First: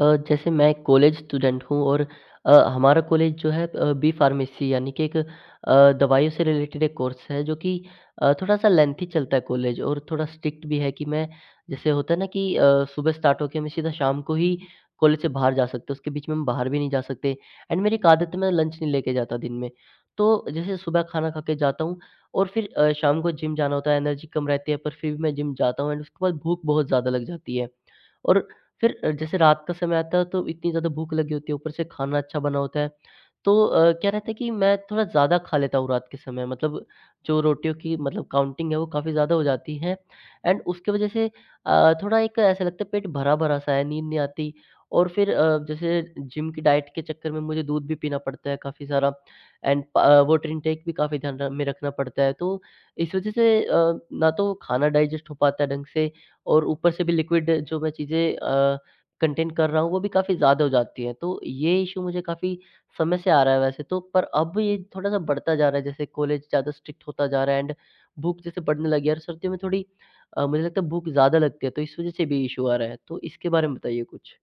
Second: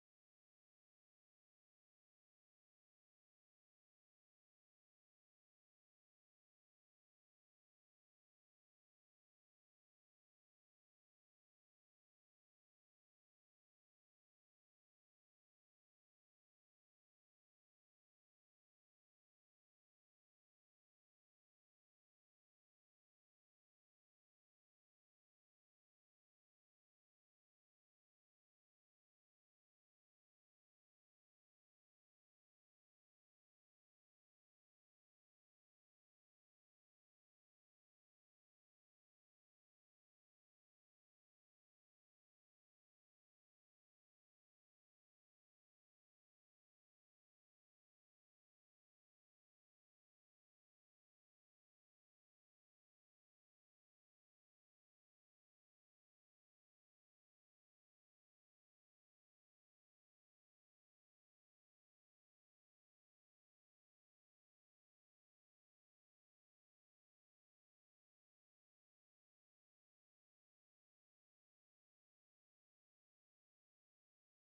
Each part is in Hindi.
जैसे मैं कॉलेज स्टूडेंट हूँ और हमारा कॉलेज जो है बी फार्मेसी यानी कि एक दवाइयों से रिलेटेड एक कोर्स है, जो कि थोड़ा-सा लेंथी चलता है कॉलेज, और थोड़ा स्ट्रिक्ट भी है कि मैं, जैसे होता है ना कि सुबह स्टार्ट होके मैं सीधा शाम को ही कॉलेज से बाहर जा सकते, उसके बीच में हम बाहर भी नहीं जा सकते। एंड मेरी एक आदत है, मैं लंच नहीं लेके जाता दिन में। तो जैसे सुबह खाना खा के जाता हूँ, और फिर शाम को जिम जाना होता है, एनर्जी कम रहती है पर फिर भी मैं जिम जाता हूँ, एंड उसके बाद भूख बहुत ज़्यादा लग जाती है। और फिर जैसे रात का समय आता है तो इतनी ज़्यादा भूख लगी होती है, ऊपर से खाना अच्छा बना होता है। तो क्या रहता है कि मैं थोड़ा ज़्यादा खा लेता हूँ रात के समय, मतलब जो रोटियों की मतलब काउंटिंग है वो काफ़ी ज़्यादा हो जाती है। एंड उसकी वजह से थोड़ा एक ऐसा लगता है पेट भरा-भरा सा है, नींद नहीं आती। और फिर जैसे जिम की डाइट के चक्कर में मुझे दूध भी पीना पड़ता है काफ़ी सारा, एंड वाटर इनटेक भी काफ़ी ध्यान र में रखना पड़ता है। तो इस वजह से ना तो खाना डाइजेस्ट हो पाता है ढंग से, और ऊपर से भी लिक्विड जो मैं चीज़ें कंटेन कर रहा हूँ वो भी काफ़ी ज़्यादा हो जाती है। तो ये इश्यू मुझे काफ़ी समय से आ रहा है वैसे तो, पर अब ये थोड़ा-सा बढ़ता जा रहा है, जैसे कॉलेज ज़्यादा स्ट्रिक्ट होता जा रहा है, एंड भूख जैसे बढ़ने लगी है, और सर्दियों में थोड़ी मुझे लगता है भूख ज़्यादा लगती है, तो इस वज़ह से भी इश्यू आ रहा है। तो इसके बारे में बताइए कुछ?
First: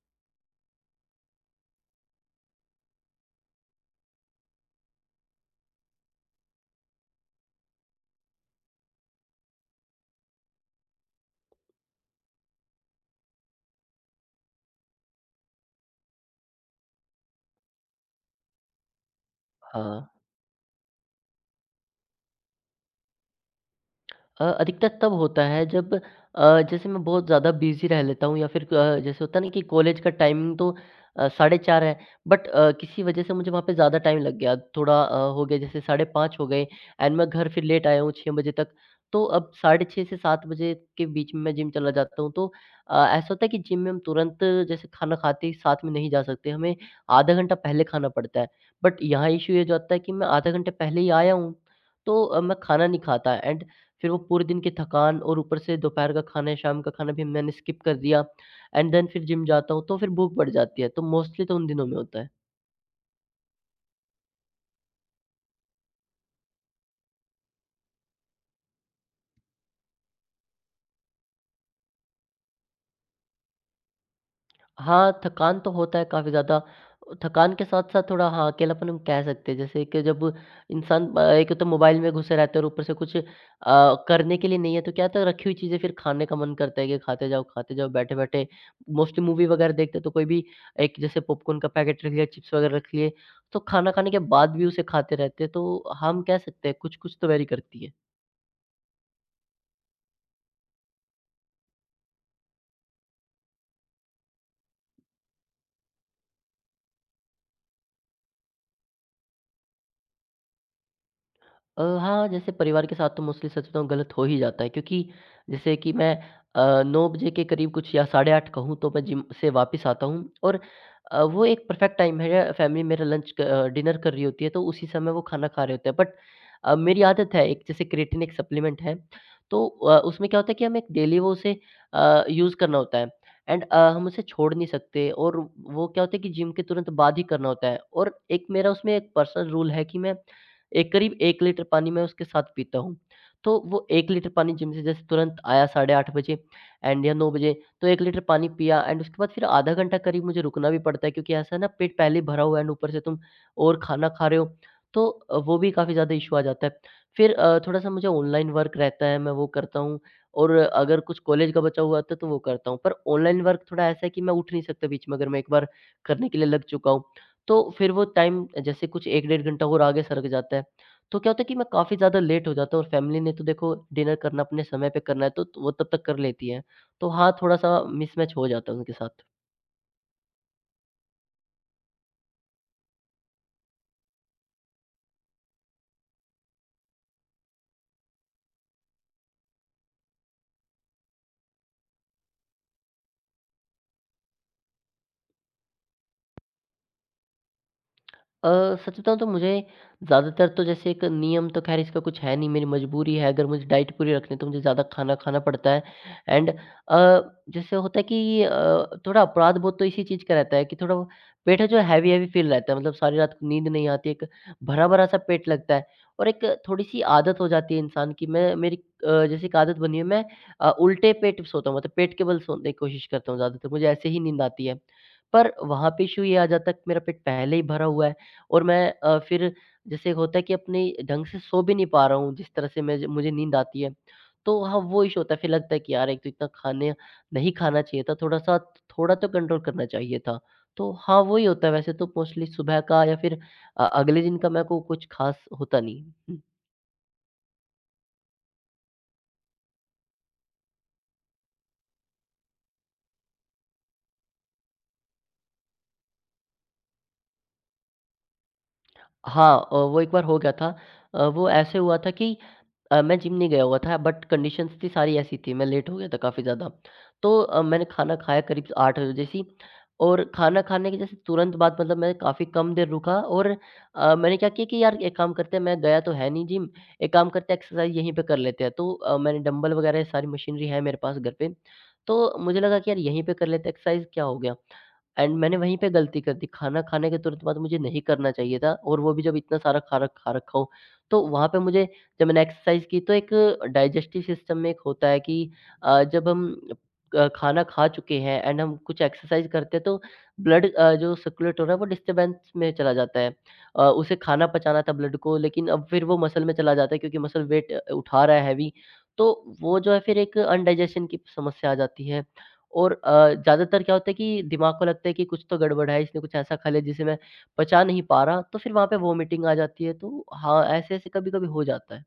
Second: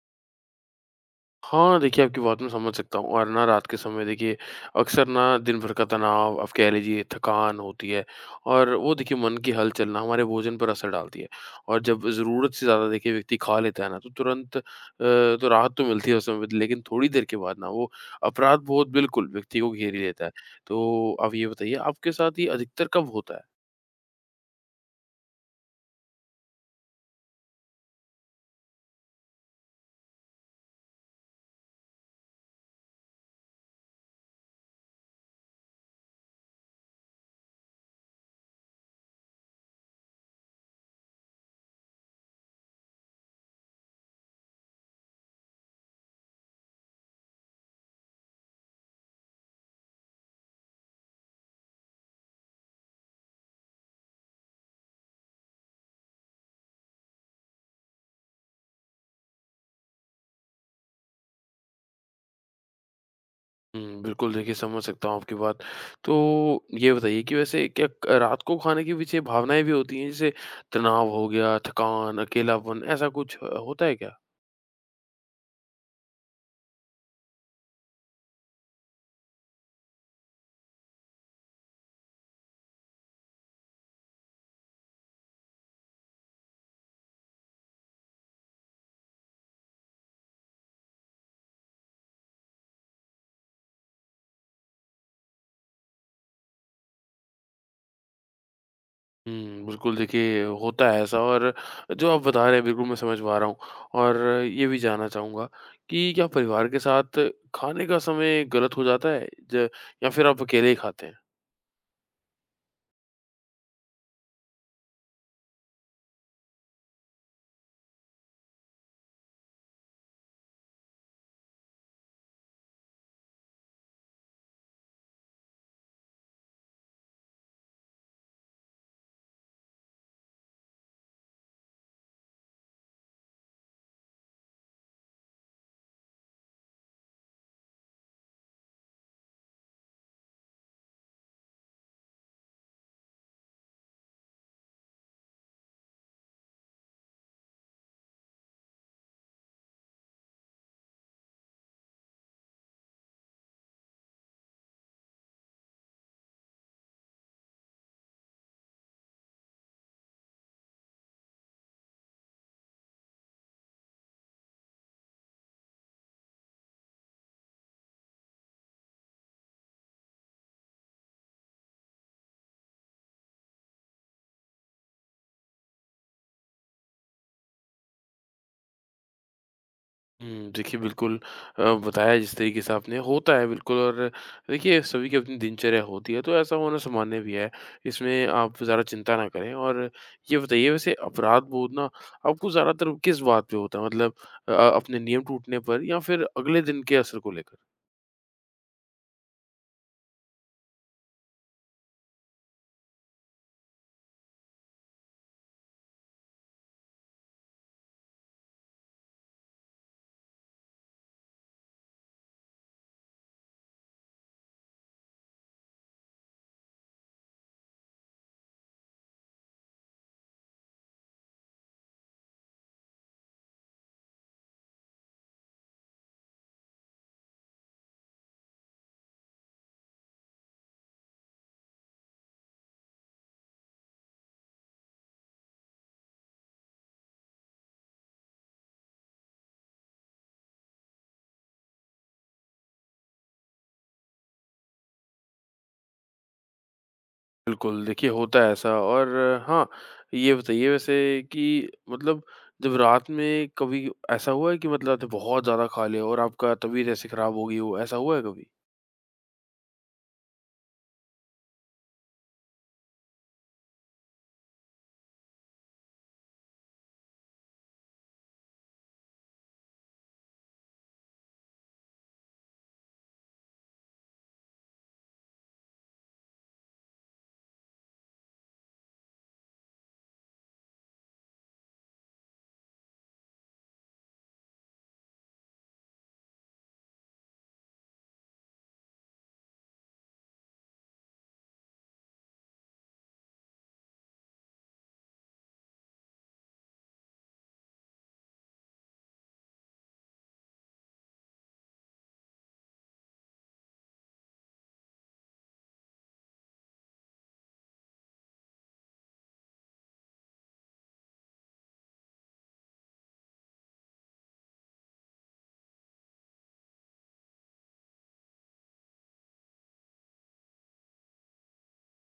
हाँ, देखिए, आपकी बात मैं समझ सकता हूँ और ना रात के समय देखिए अक्सर ना दिन भर का तनाव, आप कह लीजिए थकान होती है, और वो देखिए मन की हलचल ना हमारे भोजन पर असर डालती है। और जब ज़रूरत से ज़्यादा देखिए व्यक्ति खा लेता है ना, तो तुरंत तो राहत तो मिलती है उस समय पे, लेकिन थोड़ी देर के बाद ना वो अपराध बोध बिल्कुल व्यक्ति को घेर हाँ। ही लेता है। तो आप ये बताइए आपके साथ ये अधिकतर कब होता है? अधिकतर तब होता है जब जैसे मैं बहुत ज़्यादा बिज़ी रह लेता हूँ, या फिर जैसे होता है ना कि कॉलेज का टाइमिंग तो साढ़े 4 है, बट किसी वजह से मुझे वहाँ पे ज़्यादा टाइम लग गया, थोड़ा हो गया जैसे साढ़े 5 हो गए, एंड मैं घर फिर लेट आया हूँ 6 बजे तक। तो अब साढ़े 6 से 7 बजे के बीच में मैं जिम चला जाता हूँ, तो ऐसा होता है कि जिम में हम तुरंत, जैसे खाना खाते ही साथ में नहीं जा सकते, हमें आधा घंटा पहले खाना पड़ता है। बट यहाँ इशू ये हो जाता है कि मैं आधा घंटे पहले ही आया हूँ, तो मैं खाना नहीं खाता, एंड फिर वो पूरे दिन की थकान और ऊपर से दोपहर का खाना या शाम का खाना भी मैंने स्किप कर दिया, एंड देन फिर जिम जाता हूँ तो फिर भूख बढ़ जाती है। तो मोस्टली तो उन दिनों में होता है। बिल्कुल देखिए समझ सकता हूँ आपकी बात। तो ये बताइए कि वैसे क्या क रात को खाने के पीछे भावनाएँ भी होती हैं, जैसे तनाव हो गया, थकान, अकेलापन, ऐसा कुछ होता है क्या? हाँ, थकान तो होता है काफ़ी ज़्यादा। थकान के साथ-साथ थोड़ा, हाँ, अकेलापन हम कह सकते हैं। जैसे कि जब इंसान एक तो मोबाइल में घुसे रहते हैं, और ऊपर से कुछ करने के लिए नहीं है, तो क्या होता है रखी हुई चीज़ें फिर खाने का मन करता है कि खाते जाओ, बैठे-बैठे। मोस्टली मूवी वगैरह देखते हैं तो कोई भी एक, जैसे पॉपकॉर्न का पैकेट रख लिया, चिप्स वगैरह रख लिए, तो खाना खाने के बाद भी उसे खाते रहते हैं। तो हम कह सकते हैं कुछ-कुछ तो वेरी करती है। बिल्कुल देखिए होता है ऐसा, और जो आप बता रहे हैं बिल्कुल मैं समझ पा रहा हूँ। और ये भी जानना चाहूँगा कि क्या परिवार के साथ खाने का समय गलत हो जाता है? ज या फिर आप अकेले ही खाते हैं? हाँ, जैसे परिवार के साथ तो मोस्टली सच बताऊँ गलत हो ही जाता है, क्योंकि जैसे कि मैं 9 बजे के करीब कुछ, या साढ़े 8 कहूँ, तो मैं जिम से वापस आता हूँ, और वो एक परफ़ेक्ट टाइम है, फ़ैमिली मेरा डिनर कर रही होती है, तो उसी समय वो खाना खा रहे होते हैं। बट मेरी आदत है एक, जैसे क्रिएटिन एक सप्लीमेंट है, तो उसमें क्या होता है कि हमें डेली वो उसे यूज़ करना होता है, एंड हम उसे छोड़ नहीं सकते, और वो क्या होता है कि जिम के तुरंत बाद ही करना होता है, और एक मेरा उसमें एक पर्सनल रूल है कि मैं एक करीब 1 लीटर पानी मैं उसके साथ पीता हूँ। तो वो 1 लीटर पानी जिम से जैसे तुरंत आया 8:30 बजे एंड या 9 बजे, तो 1 लीटर पानी पिया, एंड उसके बाद फिर आधा घंटा करीब मुझे रुकना भी पड़ता है, क्योंकि ऐसा है ना पेट पहले ही भरा हुआ है, एंड ऊपर से तुम और खाना खा रहे हो, तो वो भी काफ़ी ज़्यादा इश्यू आ जाता है। फिर थोड़ा-सा मुझे ऑनलाइन वर्क रहता है, मैं वो करता हूँ, और अगर कुछ कॉलेज का बचा हुआ होता है, तो वो करता हूँ। पर ऑनलाइन वर्क थोड़ा ऐसा है कि मैं उठ नहीं सकता बीच में, अगर मैं एक बार करने के लिए लग चुका हूँ। तो फिर वो टाइम जैसे कुछ 1 डेढ़ घंटा और आगे सरक जाता है। तो क्या होता है कि मैं काफ़ी ज़्यादा लेट हो जाता हूँ, और फैमिली ने तो देखो डिनर करना अपने समय पे करना है, तो वो तब तक कर लेती है। तो हाँ, थोड़ा-सा मिसमैच हो जाता है उनके साथ। देखिए बिल्कुल बताया जिस तरीके से आपने, होता है बिल्कुल, और देखिए सभी की अपनी दिनचर्या होती है, तो ऐसा होना सामान्य भी है। इसमें आप ज़्यादा चिंता ना करें, और ये बताइए वैसे अपराध-बोध ना आपको ज़्यादातर किस बात पे होता है? मतलब अपने नियम टूटने पर, या फिर अगले दिन के असर को लेकर? अ, सच बताऊँ तो मुझे ज़्यादातर तो, जैसे एक नियम तो ख़ैर इसका कुछ है नहीं, मेरी मजबूरी है। अगर मुझे डाइट पूरी रखनी है तो मुझे ज़्यादा खाना खाना पड़ता है, एंड जैसे होता है कि थोड़ा अपराध-बोध तो इसी चीज़ का रहता है कि थोड़ा वो पेट है जो हैवी-हैवी फ़ील रहता है। मतलब सारी रात को नींद नहीं आती, एक भरा-भरा सा पेट लगता है, और एक थोड़ी-सी आदत हो जाती है इंसान की। मैं मेरी जैसे एक आदत बनी है, मैं उल्टे पेट सोता हूँ, मतलब पेट के बल सोने की कोशिश करता हूँ ज़्यादातर, मुझे ऐसे ही नींद आती है। पर वहाँ पे इश्यू ये आ जाता है कि मेरा पेट पहले ही भरा हुआ है, और मैं फिर जैसे एक होता है कि अपनी ढंग से सो भी नहीं पा रहा हूँ, जिस तरह से मैं मुझे नींद आती है। तो हाँ, वो इश्यू होता है, फिर लगता है कि यार, एक तो इतना खाने नहीं खाना चाहिए था, थोड़ा तो कंट्रोल करना चाहिए था। तो हाँ, वही होता है वैसे तो, मोस्टली सुबह का, या फिर अगले दिन का मेरे को कुछ ख़ास होता नहीं। हुँ। बिल्कुल, देखिए होता है ऐसा। और हाँ, ये बताइए वैसे कि मतलब जब रात में कभी ऐसा हुआ है कि मतलब आपने बहुत ज़्यादा खा लिया हो और आपका तबीयत ऐसे खराब हो गई हो, ऐसा हुआ है कभी? हाँ, वो एक बार हो गया था। वो ऐसे हुआ था कि मैं जिम नहीं गया हुआ था, बट कंडीशंस थी सारी ऐसी थी, मैं लेट हो गया था काफ़ी ज़्यादा। तो मैंने खाना खाया करीब 8 बजे, जैसे ही और खाना खाने के जैसे तुरंत बाद, मतलब मैं काफ़ी कम देर रुका, और मैंने क्या किया कि यार एक काम करते हैं, मैं गया तो है नहीं जिम, एक काम करते हैं एक्सरसाइज यहीं पे कर लेते हैं। तो मैंने डंबल वगैरह ये सारी मशीनरी है मेरे पास घर पे, तो मुझे लगा कि यार यहीं पे कर लेते हैं एक्सरसाइज, क्या हो गया? एंड मैंने वहीं पे गलती कर दी, खाना खाने के तुरंत बाद मुझे नहीं करना चाहिए था, और वो भी जब इतना सारा खा रखा हो। तो वहाँ पे मुझे, जब मैंने एक्सरसाइज़ की, तो एक डाइजेस्टिव सिस्टम में एक होता है कि जब हम खाना खा चुके हैं एंड हम कुछ एक्सरसाइज़ करते हैं, तो ब्लड जो सर्कुलेट हो रहा है वो डिस्टर्बेंस में चला जाता है। उसे खाना पचाना था ब्लड को, लेकिन अब फिर वो मसल में चला जाता है, क्योंकि मसल वेट उठा रहा है हैवी। तो वो जो है फिर एक अनडाइजेशन की समस्या आ जाती है। और ज़्यादातर क्या होता है कि दिमाग को लगता है कि कुछ तो गड़बड़ है, इसने कुछ ऐसा खा लिया जिसे मैं पचा नहीं पा रहा, तो फिर वहाँ पे वॉमिटिंग आ जाती है। तो हाँ, ऐसे-ऐसे कभी-कभी हो जाता है।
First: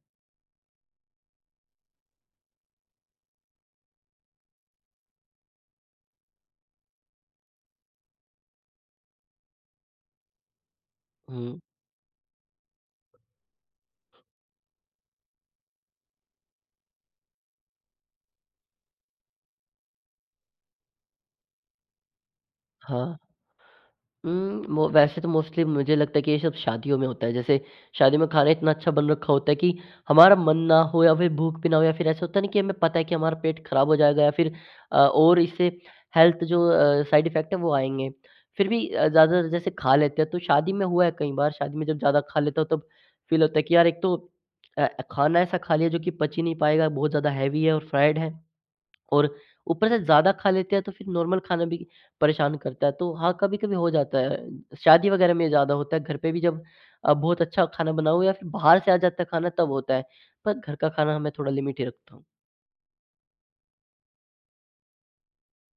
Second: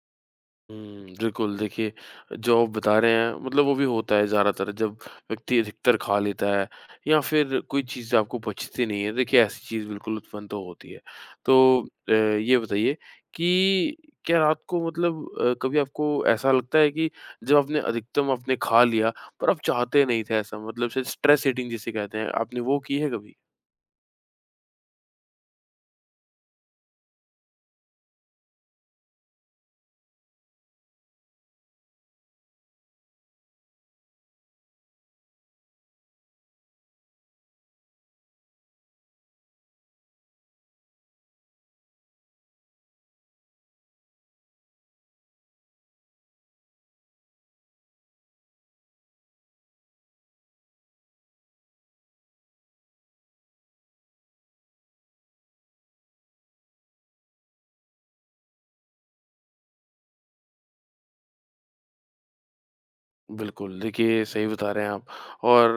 बिल्कुल देखिए, जो आप बता रहे हैं मतलब वो भी होता है ज़्यादातर जब व्यक्ति अधिकतर खा लेता है, या फिर कोई चीज़ आपको बचती नहीं है, देखिए ऐसी चीज़ बिल्कुल उत्पन्न तो होती है। हुँ, तो ये बताइए कि क्या रात को मतलब कभी आपको ऐसा लगता है कि जब आपने अधिकतम आपने खा लिया, पर आप चाहते नहीं थे ऐसा, मतलब शायद स्ट्रेस ईटिंग जिसे कहते हैं, आपने वो की है हाँ। कभी? उम, मो वैसे तो मोस्टली मुझे लगता है कि ये सब शादियों में होता है। जैसे शादी में खाना इतना अच्छा बन रखा होता है कि हमारा मन ना हो, या फिर भूख भी ना हो, या फिर ऐसा होता है ना कि हमें पता है कि हमारा पेट खराब हो जाएगा, या फिर और इससे हेल्थ जो साइड इफ़ेक्ट है वो आएँगे। फिर भी ज़्यादा जैसे खा लेते हैं, तो शादी में हुआ है कई बार, शादी में जब ज़्यादा खा लेता हूँ तब फ़ील होता है कि यार एक तो खाना ऐसा खा लिया जो कि पच ही नहीं पाएगा, बहुत ज़्यादा हेवी है और फ्राइड है। और ऊपर से ज़्यादा खा लेते हैं तो फिर नॉर्मल खाना भी परेशान करता है। तो हाँ, कभी-कभी हो जाता है। शादी वगैरह में ज़्यादा होता है, घर पे भी जब बहुत अच्छा खाना बनाओ, या फिर बाहर से आ जाता है खाना, तब होता है। पर घर का खाना मैं थोड़ा लिमिट ही रखता हूँ। बिल्कुल, देखिए सही बता रहे हैं आप। और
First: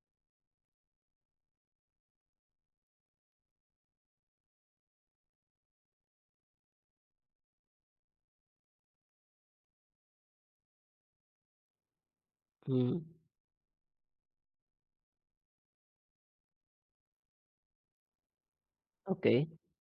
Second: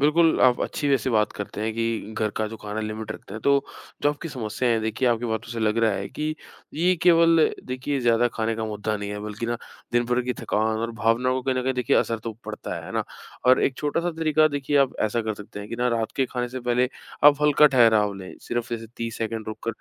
बिल्कुल आप अच्छी वैसे बात करते हैं कि घर का जो खाना लिमिट रखते हैं। तो जो आपकी समस्या है देखिए आपकी बातों से लग रहा है कि ये केवल देखिए ज़्यादा खाने का मुद्दा नहीं है, बल्कि ना दिन भर की थकान और भावनाओं को कहीं न कहीं देखिए असर तो पड़ता है हुँ। ना? और एक छोटा-सा तरीका देखिए आप ऐसा कर सकते हैं कि ना रात के खाने से पहले आप हल्का ठहराव लें, सिर्फ़ जैसे 30 ओके। सेकंड रुक कर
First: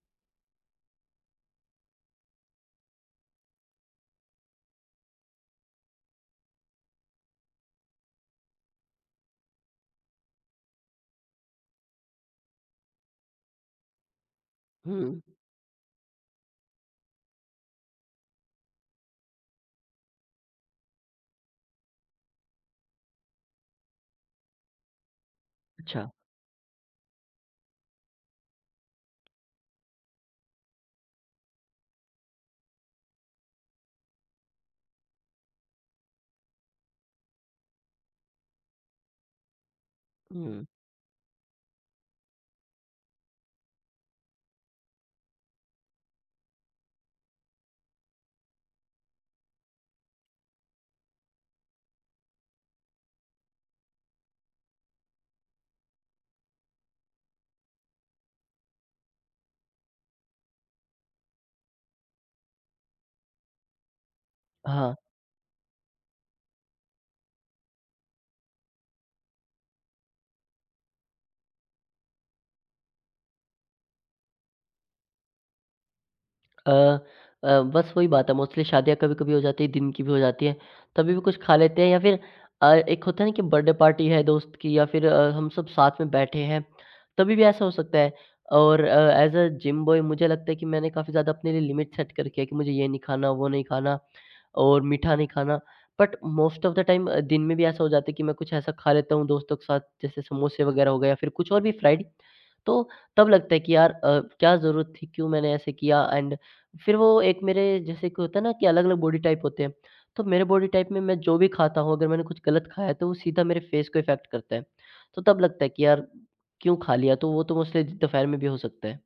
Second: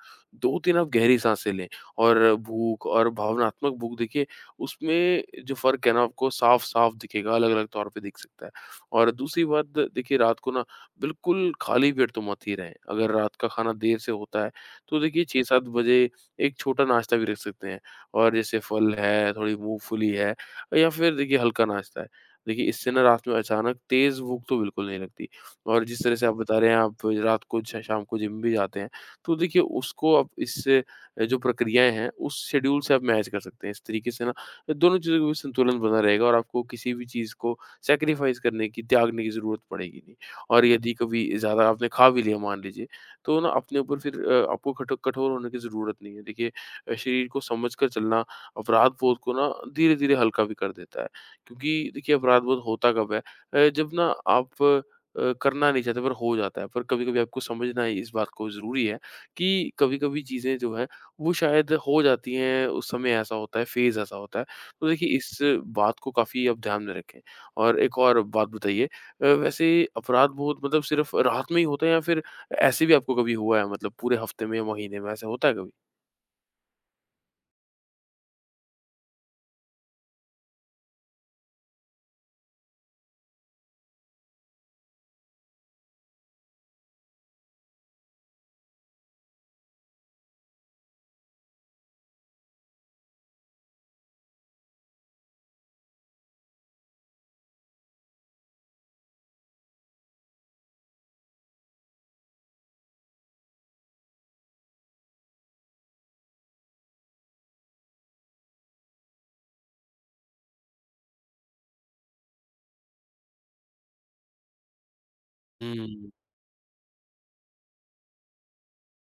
2-3 आप गहरी साँसें लें, और भूख और भावनात्मक भूख देखिए उसमें जो फ़र्क है ना आपको साफ-साफ दिखेगा, अलग-अलग तौर पे दिख सकता है। और दूसरी बात देखिए रात को ना बिल्कुल खाली पेट तो मत ही रहें। अगर रात का खाना देर से होता है, तो हुँ। देखिए 6-7 बजे एक छोटा नाश्ता भी रख सकते हैं, और जैसे फल है, थोड़ी मूँगफली है, या फिर देखिए हल्का नाश्ता है। देखिए इससे ना रात में अचानक तेज़ भूख तो बिल्कुल नहीं लगती, और जिस अच्छा। तरह से आप बता रहे हैं आप रात को श शाम को जिम भी जाते हैं, तो देखिए उसको आप इससे जो प्रक्रियाएँ हैं उस शेड्यूल से आप मैच कर सकते हैं। इस तरीके से ना तो दोनों चीज़ों के बीच संतुलन बना रहेगा, और आपको किसी भी चीज़ को सैक्रिफाइस करने की, त्यागने की ज़रूरत पड़ेगी नहीं। हुँ। और यदि कभी ज़्यादा आपने खा भी लिया, मान लीजिए, तो ना अपने ऊपर फिर आपको कठोर होने की ज़रूरत नहीं है। देखिए शरीर को समझ कर चलना अपराध-बोध को ना धीरे-धीरे हल्का भी कर देता है। क्योंकि देखिए अपराध-बोध होता कब है, जब ना आप करना नहीं चाहते, पर हो जाता है। पर कभी-कभी आपको समझना ही इस बात को ज़रूरी है कि कभी-कभी चीज़ें जो हैं, वो शायद हो जाती हैं, उस समय ऐसा होता है, फ़ेज़ ऐसा होता है। तो हाँ। देखिए इस बात को काफ़ी आप ध्यान में रखें। और एक और बात बताइए वैसे अपराध-बोध मतलब सिर्फ़ रात में ही होता है, या फिर ऐसे भी आपको कभी हुआ है, मतलब पूरे हफ़्ते में या महीने में ऐसा होता है अ बस वही बात है, मोस्टली शादियाँ कभी-कभी हो जाती है, दिन की भी हो जाती है, तभी भी कुछ खा लेते हैं, या फिर एक होता है ना कि बर्थडे पार्टी है दोस्त की, या फिर हम सब साथ में बैठे हैं, तभी भी ऐसा हो सकता है। और एज़ अ जिम बॉय मुझे लगता है कि मैंने काफ़ी ज़्यादा अपने लिए लिमिट सेट कर रखी है कि मुझे ये नहीं खाना, वो नहीं खाना, और मीठा नहीं खाना। But most of the time दिन में भी ऐसा हो जाता है कि मैं कुछ ऐसा खा लेता हूँ दोस्तों के साथ, जैसे समोसे वगैरह हो गए, या फिर कुछ और भी फ्राइड, तो तब लगता है कि यार क्या ज़रूरत थी? क्यों मैंने ऐसे किया? एंड फिर वो एक मेरे, जैसे कि होता है ना कि अलग-अलग बॉडी टाइप होते हैं। तो मेरे बॉडी टाइप में मैं जो भी खाता हूँ, अगर मैंने कुछ गलत खाया है, तो वो सीधा मेरे फेस को इफ़ेक्ट करता है। तो तब लगता है कि यार कभी? क्यों खा लिया? तो वो तो मोस्टली दोपहर में भी हो सकता है।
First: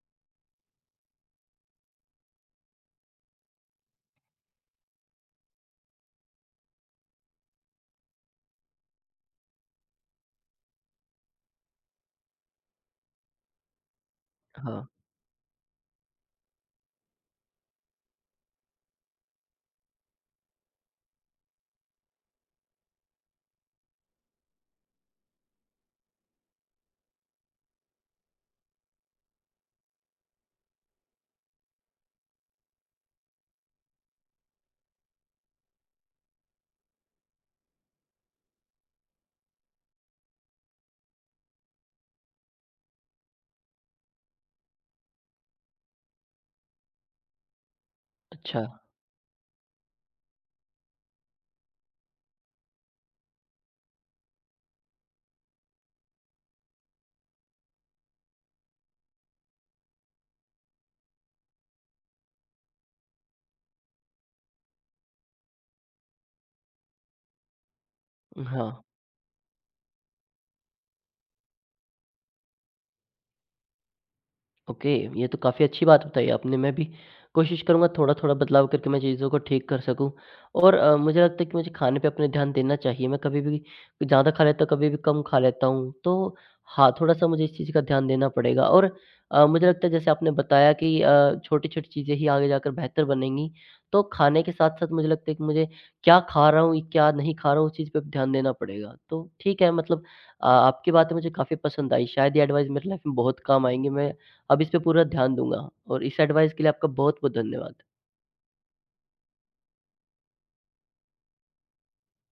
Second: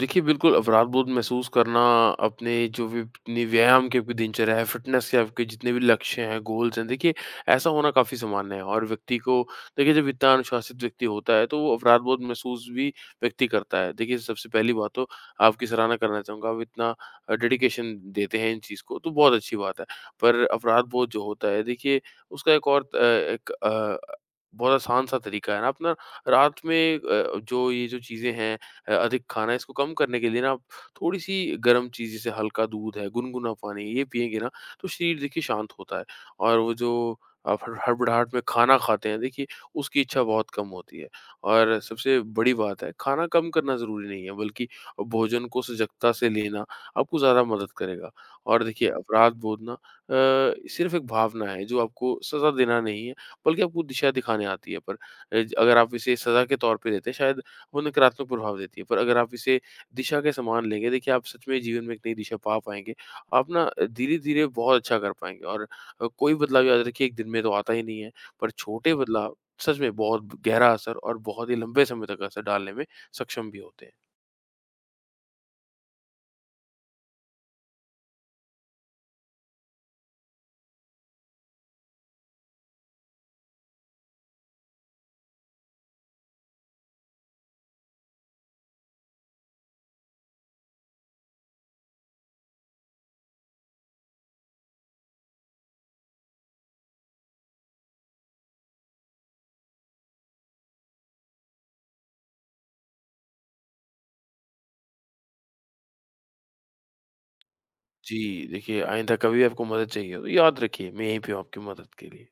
देखिए, बिल्कुल अपराध-बोध महसूस करना, अपने जो भी अपनी व्यायाम की आपकी दिनचर्या है, फ़िटनेस के आपके जितने भी लक्ष्य हैं, गोल्स हैं, देखिए ऐसा होना काफ़ी सामान्य है, और व्यक्ति को देखिए जब इतना अनुशासित व्यक्ति होता है, तो वो अपराध-बोध महसूस भी व्यक्ति करता है। देखिए, सबसे पहली हाँ। बात तो आपकी सराहना करना चाहूँगा, आप इतना डेडिकेशन देते हैं इन चीज़ को, तो बहुत अच्छी बात है। पर अपराध-बोध जो होता है, देखिए उसका एक बहुत आसान-सा तरीका है ना अपना, रात में जो ये जो चीज़ें हैं अधिक खाना है, इसको कम करने के लिए ना आप थोड़ी-सी गर्म चीज़, जैसे हल्का दूध है, गुनगुना पानी, ये पिएँगे ना तो शरीर देखिए शांत होता है, और वो जो आप हड़बड़ाहट में खाना खाते हैं देखिए उसकी इच्छा बहुत कम होती है। और सबसे बड़ी बात है, खाना कम करना ज़रूरी नहीं है, बल्कि भोजन को सजगता से लेना आपको ज़्यादा मदद करेगा। अच्छा। और देखिए अपराध बोध ना सिर्फ़ एक भावना है, जो आपको सज़ा देना नहीं है, बल्कि आपको दिशा दिखाने आती है। पर ज अगर आप इसे सज़ा के तौर पे लेते हैं, शायद वो नकारात्मक प्रभाव देती है। पर अगर आप इसे दिशा के समान लेंगे, देखिए आप सच में जीवन में एक नई दिशा पा पाएँगे। आप ना धीरे-धीरे बहुत अच्छा कर पाएँगे, और कोई बदलाव याद रखिए 1 दिन में तो आता ही नहीं है, पर हाँ। छोटे बदलाव सच में बहुत गहरा असर और बहुत ही लंबे समय तक असर डालने में सक्षम भी होते हैं। ओके, ये तो काफ़ी अच्छी बात बताई आपने। मैं भी कोशिश करूँगा थोड़ा-थोड़ा बदलाव करके मैं चीज़ों को ठीक कर सकूँ, और मुझे लगता है कि मुझे खाने पे अपने ध्यान देना चाहिए। मैं कभी भी ज़्यादा खा लेता हूँ, कभी भी कम खा लेता हूँ। तो हाँ, थोड़ा-सा मुझे इस चीज़ का ध्यान देना पड़ेगा, और मुझे लगता है जैसे आपने बताया कि छोटी-छोटी चीज़ें ही आगे जाकर बेहतर बनेंगी। तो खाने के साथ-साथ मुझे लगता है कि मुझे क्या खा रहा हूँ, क्या नहीं खा रहा हूँ, उस चीज़ पे भी ध्यान देना पड़ेगा। तो ठीक है, मतलब आपकी बातें मुझे काफ़ी पसंद आई। शायद ये एडवाइस मेरी लाइफ़ में बहुत काम आएँगी। मैं अब इस पे पूरा ध्यान दूँगा, और इस एडवाइस के लिए आपका बहुत-बहुत धन्यवाद। जी, देखिए आइंदा कभी भी आपको मदद चाहिए हो, तो याद रखिए मैं यहीं पे हूँ आपकी मदद के लिए।